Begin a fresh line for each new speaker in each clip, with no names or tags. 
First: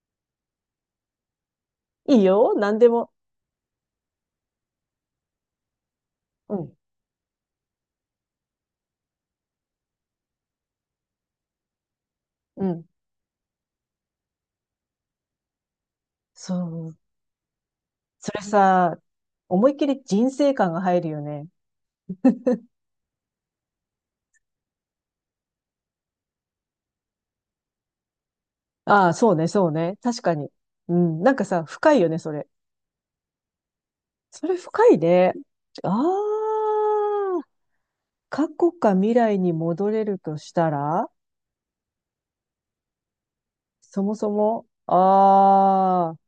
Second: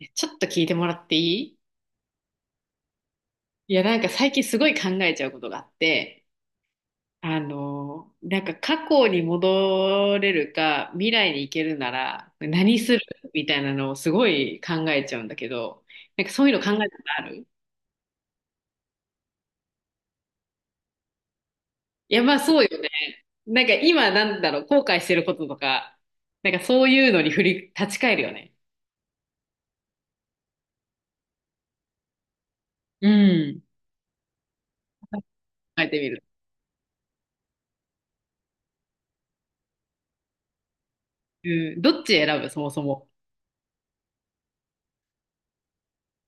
ちょっと聞いてもらっていい？
いいよ、何でも。
いや、なんか最近すごい考えちゃうことがあって、
うん、
なんか過去に戻れるか、未来に行けるなら
う
何
ん。
する、みたいなのをすごい考えちゃうんだけど、なんかそうい
そ
うの考え
う。
たことある？
それさ、思いっきり人生観が入るよね。
いや、まあそうよね。なんか今なんだろう、後悔してることとか、なんかそういうのに立ち返るよね。
ああ、そうね、そうね。確かに。うん、なんかさ、深いよね、それ。
うん。
それ深いね。
考え
あ
てみる。
あ、過去か未来に戻れるとしたら、
うん、どっち選ぶ、そもそも？
そもそも、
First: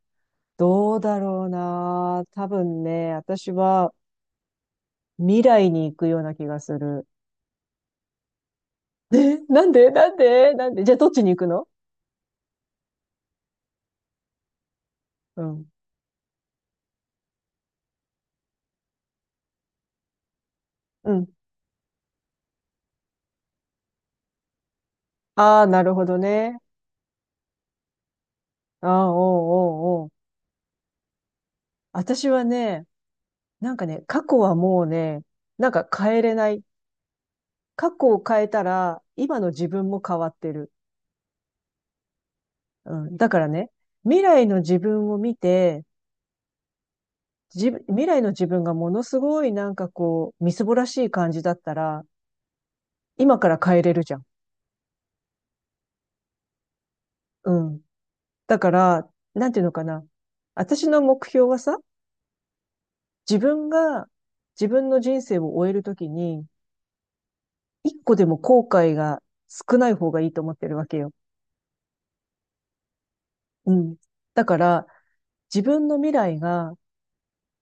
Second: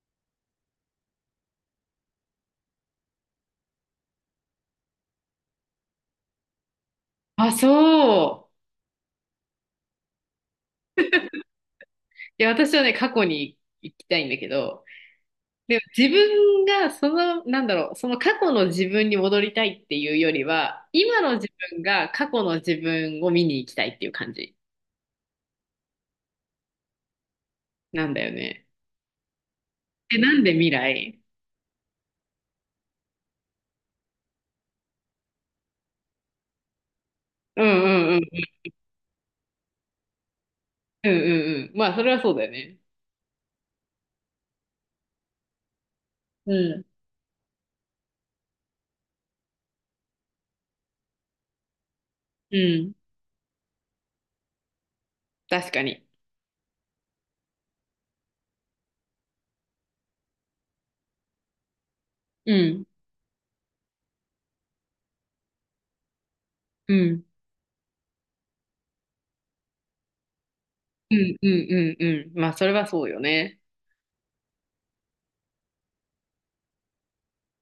どうだろうな。多分ね、私は未来に行くような気がする。
あ、そう。
え、なんでじゃあどっちに行くの？
いや、私はね、過去に行きたいんだけど、
うん。
でも自分がその、なんだろう、その過去の自分に戻りたいっていうよりは、
う
今
ん、
の自分が過去の自分を見に行きたいっていう感じ
ああ、なるほどね。
なんだよね。
ああ、おうおうおう。
え、なんで未来？
私はね、なんかね、過去はもうね、なんか変えれない。
うん
過去
うんう
を変え
ん。
たら、今の自分も変わってる。
うんうんうん。まあ、それはそうだよね。
うん。だからね、未来の自分を見て、
うん。
自分、未来の自分がものすごいなんかこう、みすぼらしい感じだったら、
うん。
今から変えれるじゃん。
確かに。
うん。だから、なんていうのかな。私の目標はさ、
うん。
自分が自分の人生を終えるときに、
うん。
一個でも後悔が少ない方がいいと思ってるわけよ。
うんうんうんうん。まあ、それはそうよね。
うん。だから、自分の未来が、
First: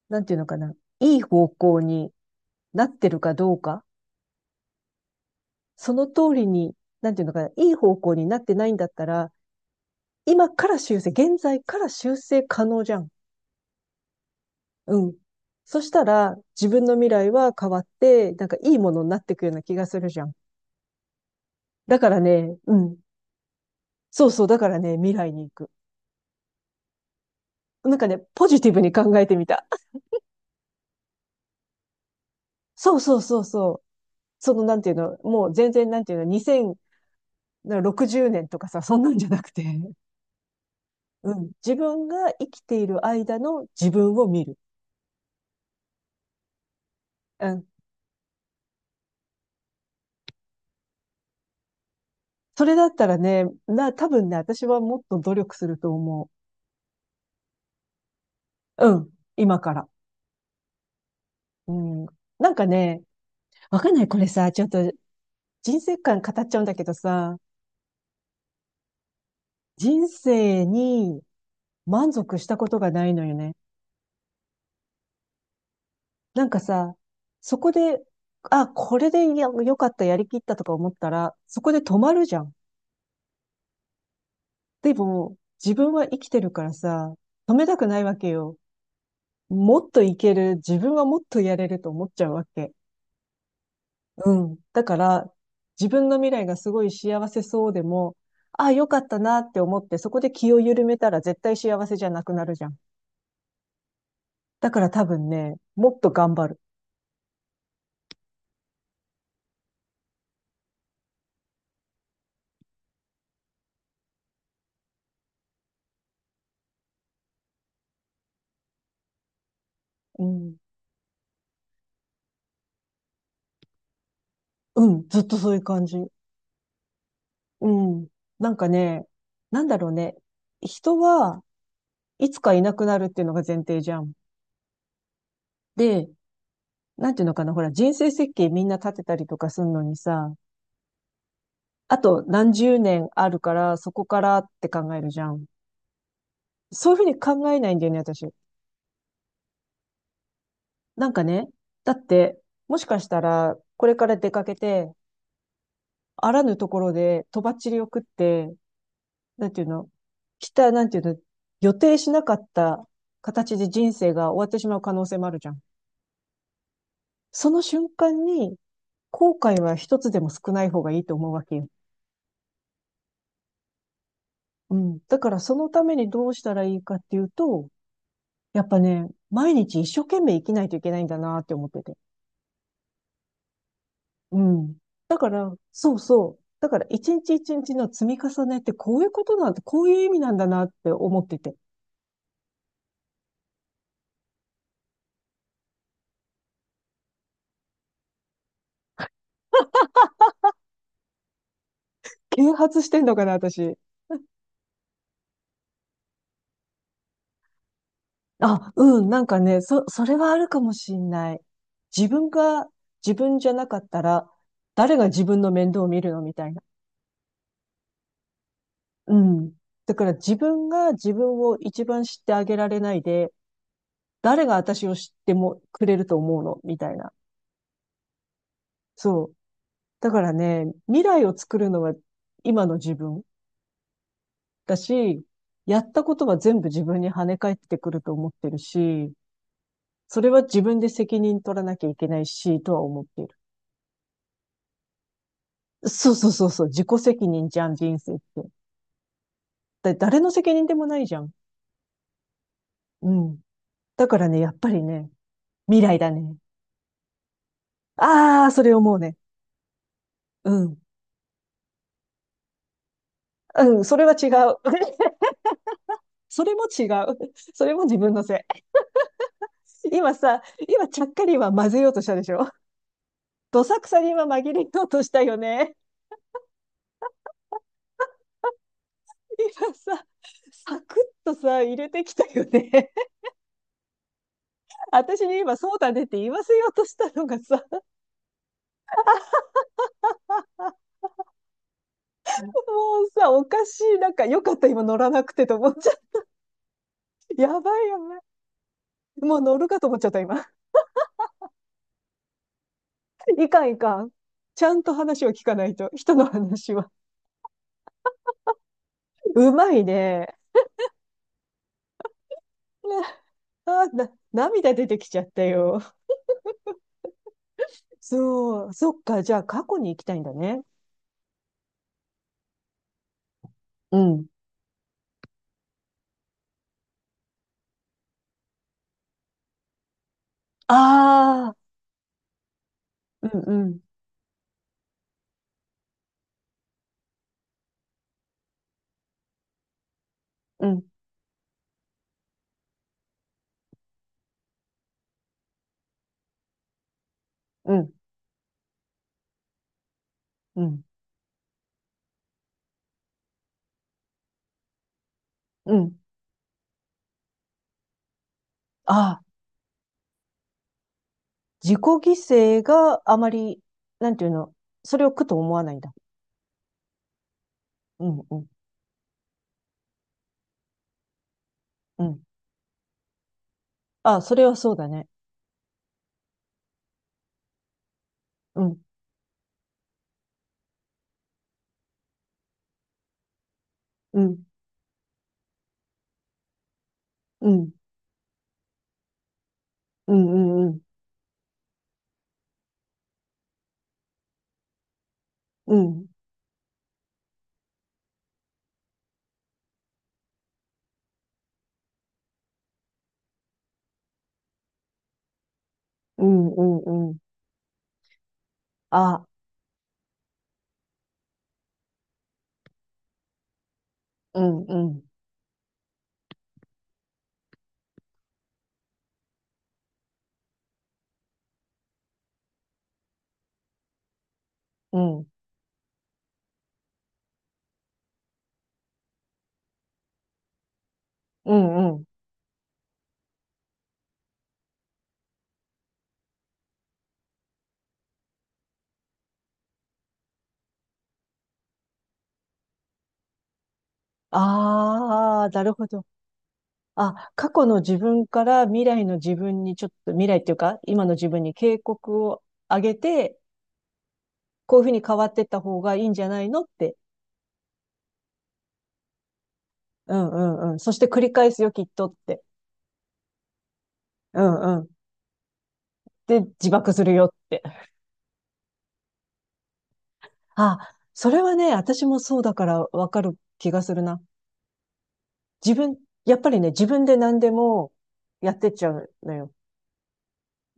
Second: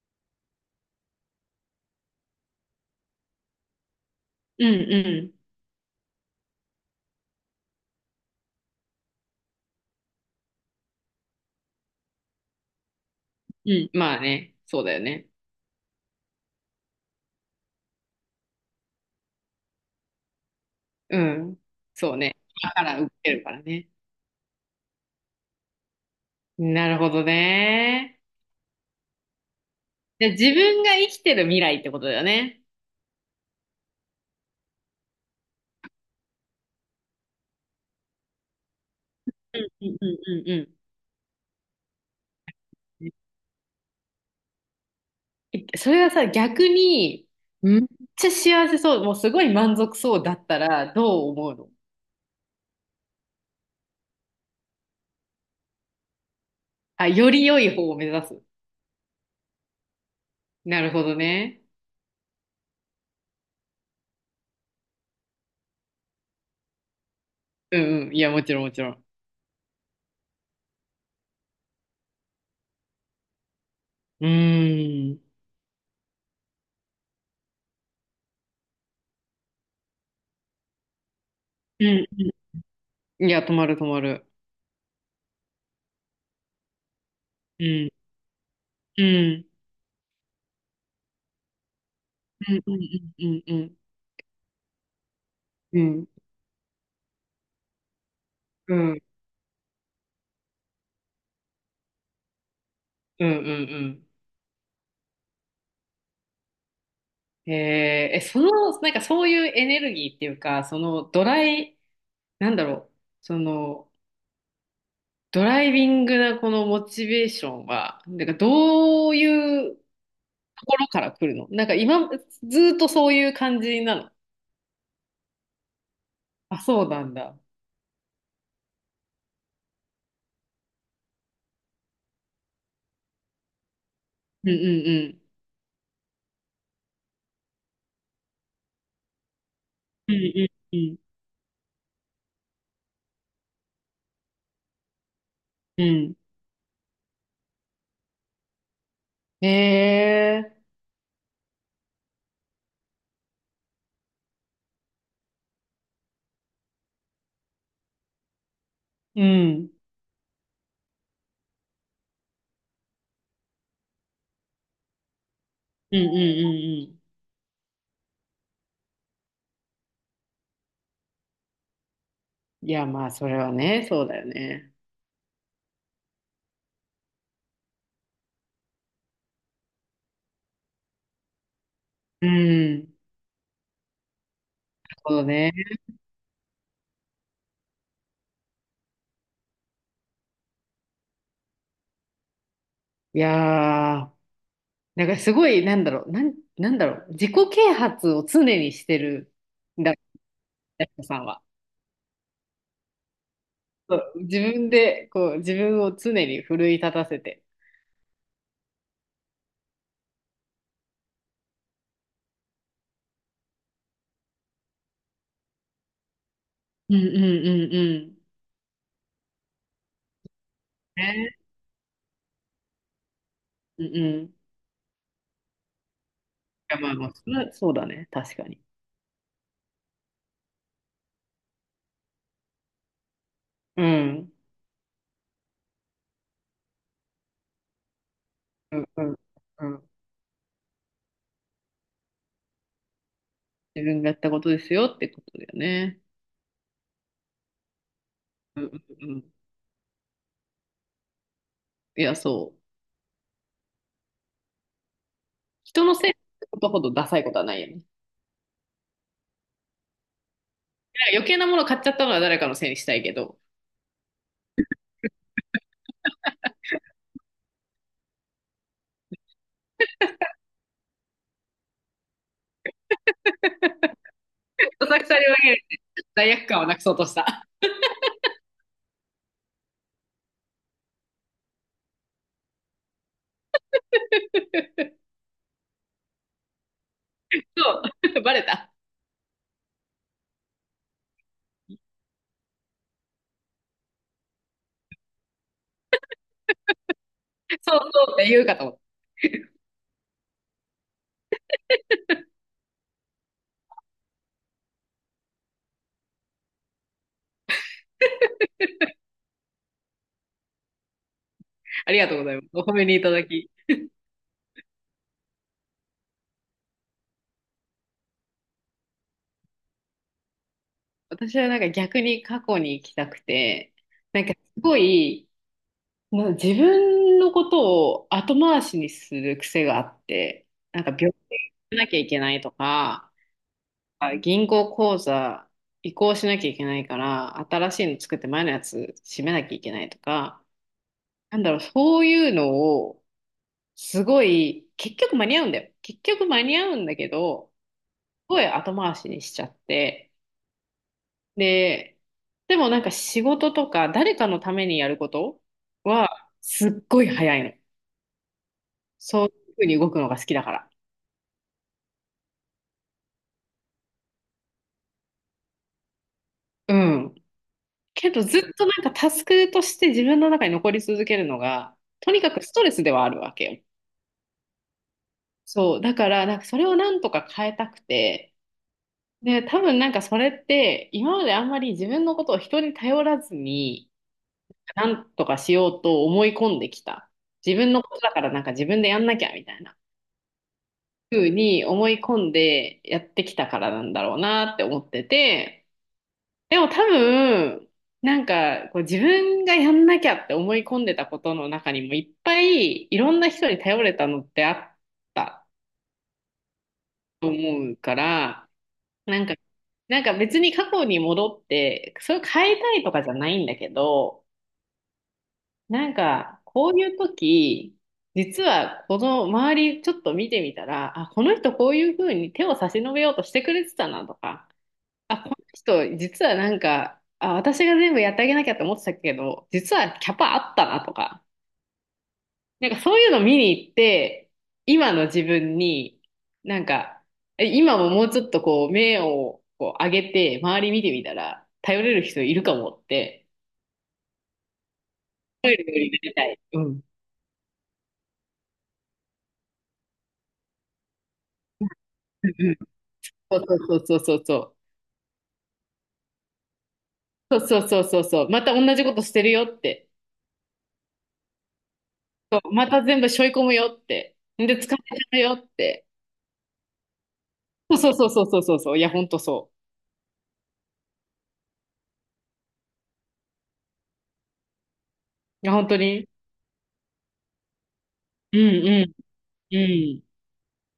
なんていうのかな、いい方向になってるかどうか、
うんう
その通りに、なんていうのかな、いい方向になってないんだったら、今から修正、現在から修正可能じゃん。
ん。うん。まあね。そうだよ
うん。
ね。
そしたら、自分の未来は変わって、なんかいいものになっていくような気がするじゃん。
うん。
だか
そう
ら
ね。
ね、
今
う
か
ん。
ら受けるからね。
そうそう、だからね、未来に行く。
なるほど
なんかね、
ね。
ポジティブに考えてみた。
で自分が生きてる未来ってことだよね？
そうそうそうそう。その、なんていうの、もう全然、なんていうの、2060年とかさ、そんなんじゃなく
う
て、
んう んうんうん
うん。自分が生きている
うん。
間の自分を見る。
それはさ、逆に、
うん。
めっちゃ幸せそう、もうすごい満足そうだったら、どう思うの？
それだったらね、な、多分ね、私はもっと努力すると思
あ、より良い方を目指す。
う。うん。今から。
なるほどね。
うん。なんかね、わかんない。これさ、ちょっと人生観語っちゃうんだけどさ、
うんうん。いや、もちろんもちろん。
人生に満足したことがないのよね。
うーん。
なんかさ、そこで、あ、これでや良かった、やりきったとか思ったら、そこで
う
止
ん
まるじゃ
う
ん。
ん、いや、止まる止まる。
でも、自分は生きてるからさ、止
う
めたく
ん。
ないわけよ。
うん。
もっといける、自分はもっとやれると思っちゃうわ
うんう
け。
んうんうん
うん。だから、
うん。
自
う
分
ん。
の未来がすごい幸せそうでも、ああ、
う
よか
ん
ったなって思って、そこで気を緩めたら絶対幸せじゃなくなるじゃん。
うんう
だから多分ね、もっと頑張る。
ん。えーえ、その、なんかそういうエネルギーっていうか、そのドライ、なんだろう、その、ドライビングなこのモチベーションは、なんかどういうと
うん。
ころから来るの？なんか今、ずーっとそういう感じなの？
うん、ずっとそういう感じ。
あ、そうなんだ。
うん。なんかね、なんだろうね。人はいつかいなくなるっていうのが前提じゃん。
うんうんうん。
で、なんていうのかな、ほら、人生設計みんな立てたりとかするのに
う
さ、
んうん
あと何十年あるから、そこからって考えるじゃん。
うん。
そういうふうに考えないんだよね、私。
うん。
なんかね、だって、もしかしたら、これから出かけて、あらぬところで、とばっちりを食って、
う
なんていう
ん。
の、来た、なんていうの、予定しなかった形で人生が終わってしまう可能性もあるじゃん。
うんうんうんう
その瞬間に、後悔は一つでも少ない方がいいと思うわけよ。
ん。いや、まあ、それはね、そうだよね。
うん。だからそのためにどうしたらいいかっていうと、やっぱね、毎日一生懸命生きないといけないんだなって思ってて。
うん。なる
うん。
ほ
だ
ど
か
ね。
ら、そうそう。だから一日一日の積み重ねってこういうことなんて、こういう意味なんだなって思ってて。
いやー、なんかすごい、なんだろう、なんだろう、自己啓発を常にしてるんだ、やす子さんは。
啓発してんのかな、私。
そう自分で、こう、自分を常に奮い立たせて。
あ、うん、なんかね、そ、それはあるかもしんない。自分が自分じゃなかったら、誰が自分の面倒を見るのみたいな。
うんうんうん、
うん。だから自分が自
ね。
分を一番知ってあげられないで、
うん。うんうん。い
誰が私を知ってもくれると思うのみ
や、
た
まあ
い
ま
な。
あ、それはそうだね。確かに。
そう。だからね、未来を作るのは今の自分
うん。
だし、やったことは全部自分に跳ね返ってくると思ってる
うん、う
し、
ん、うん。
それは自分で責任取らなきゃいけないし、とは思っている。
自分がやったことですよってことだよね？
そうそうそうそう、自己責任じゃん、人生って。
うん、うん、うん。
だ誰の責任でもないじゃん。
いや、そう。
うん。だからね、やっぱりね、未
人の
来
せ
だ
いっ
ね。
てことほどダサいことはないよね。
ああ、それ思うね。うん。
いや余計なもの買っちゃったのは誰かのせいにしたいけど、
うん、それは違う。それも違う。それも自分のせい。今さ、今ちゃっかり今混ぜようとしたでしょ？どさくさに今紛れよう
どさ
と
く
し
さに
たよ
紛れ
ね。
て罪悪感をなくそうとした。
今さ、サクッとさ、入れてきたよね。私に今そうだねって言わせようとしたのがさ、
そう。バレた。
もうさ、おかしい。なんかよかった今乗らなくてと思っちゃって。や
そ
ば
う
いや
そうっ
ばい。
て言うかと思った。
もう乗るかと思っちゃった今。いかんいかん。ちゃんと話を聞かないと。人の話は。うまいね。
ありがとうございます。お褒めにいただき。
あ、な、涙出てきちゃったよ。そう。そっか。じゃあ過去に行きたいんだね。
私はなんか逆に過去に行きたくて、
う
な
ん。
んかすごい、自分のことを後回しにする癖があって、なんか病気
ああ、
しなきゃいけないとか、
うんうん、
銀行口座移行しなきゃいけないから、新しいの作って前のやつ閉めなきゃいけないとか、
うん、
なんだろう、そういうのを、すごい、結局間に合うんだよ。結局間に合うんだけど、
うん、
すごい後回しにしちゃって、
うん、
で、でもなんか仕事とか誰かのためにやること
うん。
はすっごい早いの。
あ
そ
あ、
ういうふうに動くのが好きだから。
自己犠牲があまり、なんていうの、それを苦と思わないんだ。
うん。
う
けど
ん、う
ずっ
ん、
となんかタスクとして自分の中に残り続けるのが、
う
とに
ん。
かくストレスではあるわけよ。
ああ、それはそうだね。
そう。だから、なんかそれをなんとか変えたくて、
うん、
で、多分なんかそれって今まであんまり自分のことを人に頼らずに、
うん、
なんとかしようと思い込んできた。
う
自
ん、
分のことだからなんか自分でやんなきゃみたいな。
うん、うん、うん、
ふうに思い込んでやってきたからなんだろうなって思ってて、
うん、
でも多分、なんかこう自分がやんなきゃって思い込んでたことの中にもいっぱいいろんな人に頼れたのってあった
うん、うん。うん、
と思うから、
あ
なん
あ、
か、なんか別に過去に戻って、それを変えたいとかじゃないんだけど、
うん、うん、
なんかこういう時、実はこの周りちょっと見てみたら、あ、この人こういうふうに手を差し伸べようとしてくれてたなとか、
う
あ、
ん、
この人、実はなんか、あ、私が全部やってあげなきゃって思ってたけど、実はキャパあったなとか、
うん、うん。
なんかそういうの見に行って、今の自分に、なんか、今ももうちょっとこう、目をこう上げて、周り見てみたら、頼れる人いるかもって、
ああ、
頼
な
れる
る
よう
ほ
にな
ど。
りたい。うん。うん
あ、過去の自分から未来の自分にちょっと、未来っていうか、今の自分に警告を
うん、
あげて、
そうそうそうそうそう。
こういうふうに変わっていった方がいいんじゃないのって。
そうそうそうそうそう。また同じことしてるよって。
うんうんうん。そして繰り返すよ、きっとっ
そ
て。
うまた全部背負い込むよって。
う
で、疲れち
ん
ゃ
うん。
うよって。
で、自爆するよって。
そうそうそうそうそうそうそう。いや、ほんとそう。
あ、それはね、私もそうだからわかる気がするな。
いや、本
自
当
分、
に。
やっぱりね、自分で何でも
う
やっ
ん
てっち
う
ゃう
ん
のよ。
うん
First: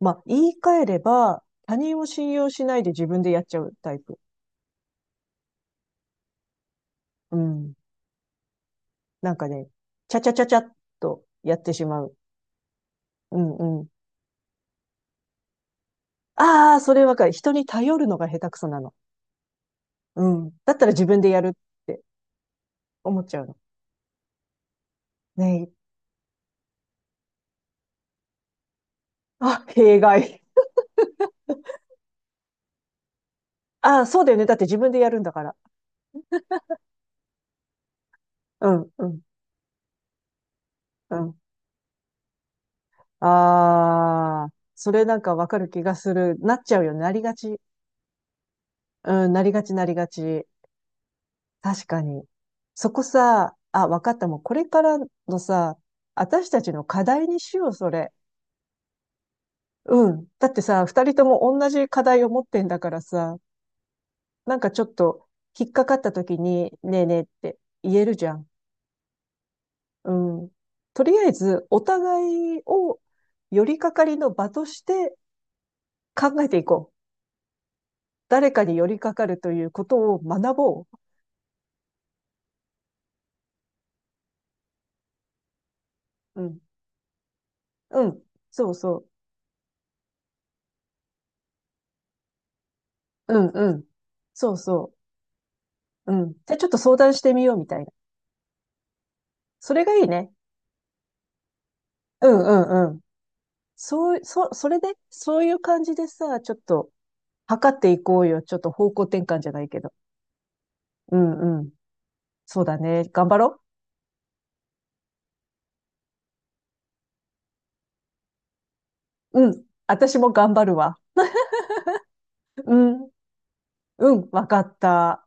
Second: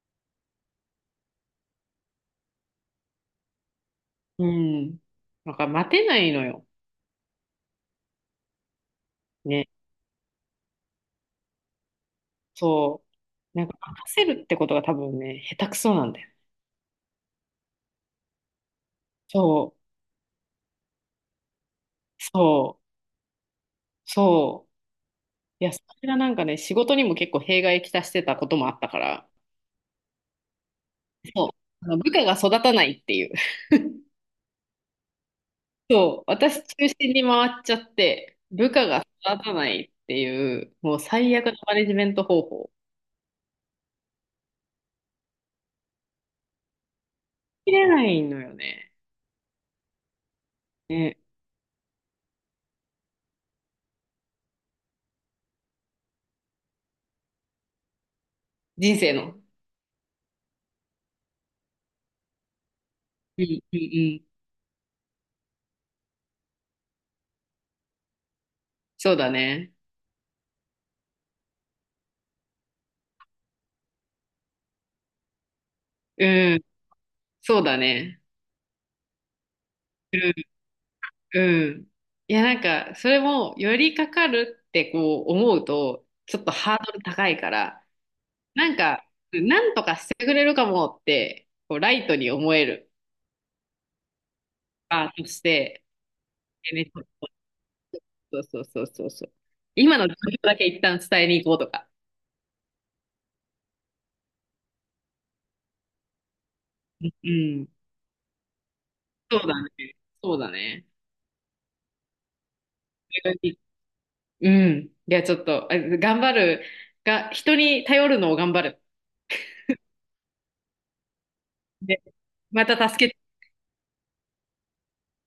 まあ、言い換えれば、他人を信用しないで自分でやっちゃうタイプ。
うん。なんか待てないのよ。
うん。なんか
ね。
ね、ちゃちゃちゃちゃっとやってしまう。
そ
うん
う。なんか
うん。
任せるってことが多分ね、下手くそなんだよ。
ああ、それわかる。人に頼るのが下手くそなの。
そう。
うん。だったら自分でやるって
そう。
思っちゃうの。
そう。
ね
い
え。
や、それがなんかね、仕事にも結構弊害きたしてたこともあったから、
あ、弊害。
そう。あの部下が育たないっていう。
あ、そうだよね。だって自分でやるんだから。
そう。私中心に回っちゃって、
う
部下
ん、う
が
ん、
育たないっていう、もう
う
最
ん。
悪のマネジメント方法。
ああ、それなんかわかる気がする。なっちゃうよね。なりがち。
切れないのよね。
うん、なりがち、なりがち。
ね。
確かに。そこさ、あ、わかった。もうこれからのさ、私たちの課題にしよう、それ。
人生の。
うん。だってさ、二人とも同じ課題を持ってんだからさ、
うんうんうん。
なんかちょっと引っかかった時に、ねえねえって言えるじゃん。
そうだね。
うん。とりあえず、お互いを寄りかかりの場として考え
う
てい
ん。
こう。
そうだね。
誰かに寄りかかるということ
う
を
ん。
学ぼ
うん。いや、なんか、それも、寄りかかるってこう思うと、ち
う。
ょ
う
っと
ん。
ハードル高いから、
うん。
な
そう
んか、
そ
なんとかしてくれるかもって、こう、ライトに思える
う。うんうん。そうそ
として、
う。うん。じゃあちょっと
でね、
相談してみようみたいな。
そうそうそうそうそう。
それが
今
い
の
い
状
ね。
況だけ一旦伝えに行こうとか。
うんうんうん。そう、そ、それで、そういう感じでさ、ちょっと
うん。
測っていこうよ。ちょっと方向転
そ
換
う
じゃな
だ
い
ね。
けど。
そうだね。
うんうん。そうだね。
そ
頑
れ
張
がいい。
ろ
うん。いや、ちょっと、頑張るが、人に頼るのを頑張る。
う。うん。私も頑張るわ。
で、ま
う
た助
ん。
け
うん。わかった。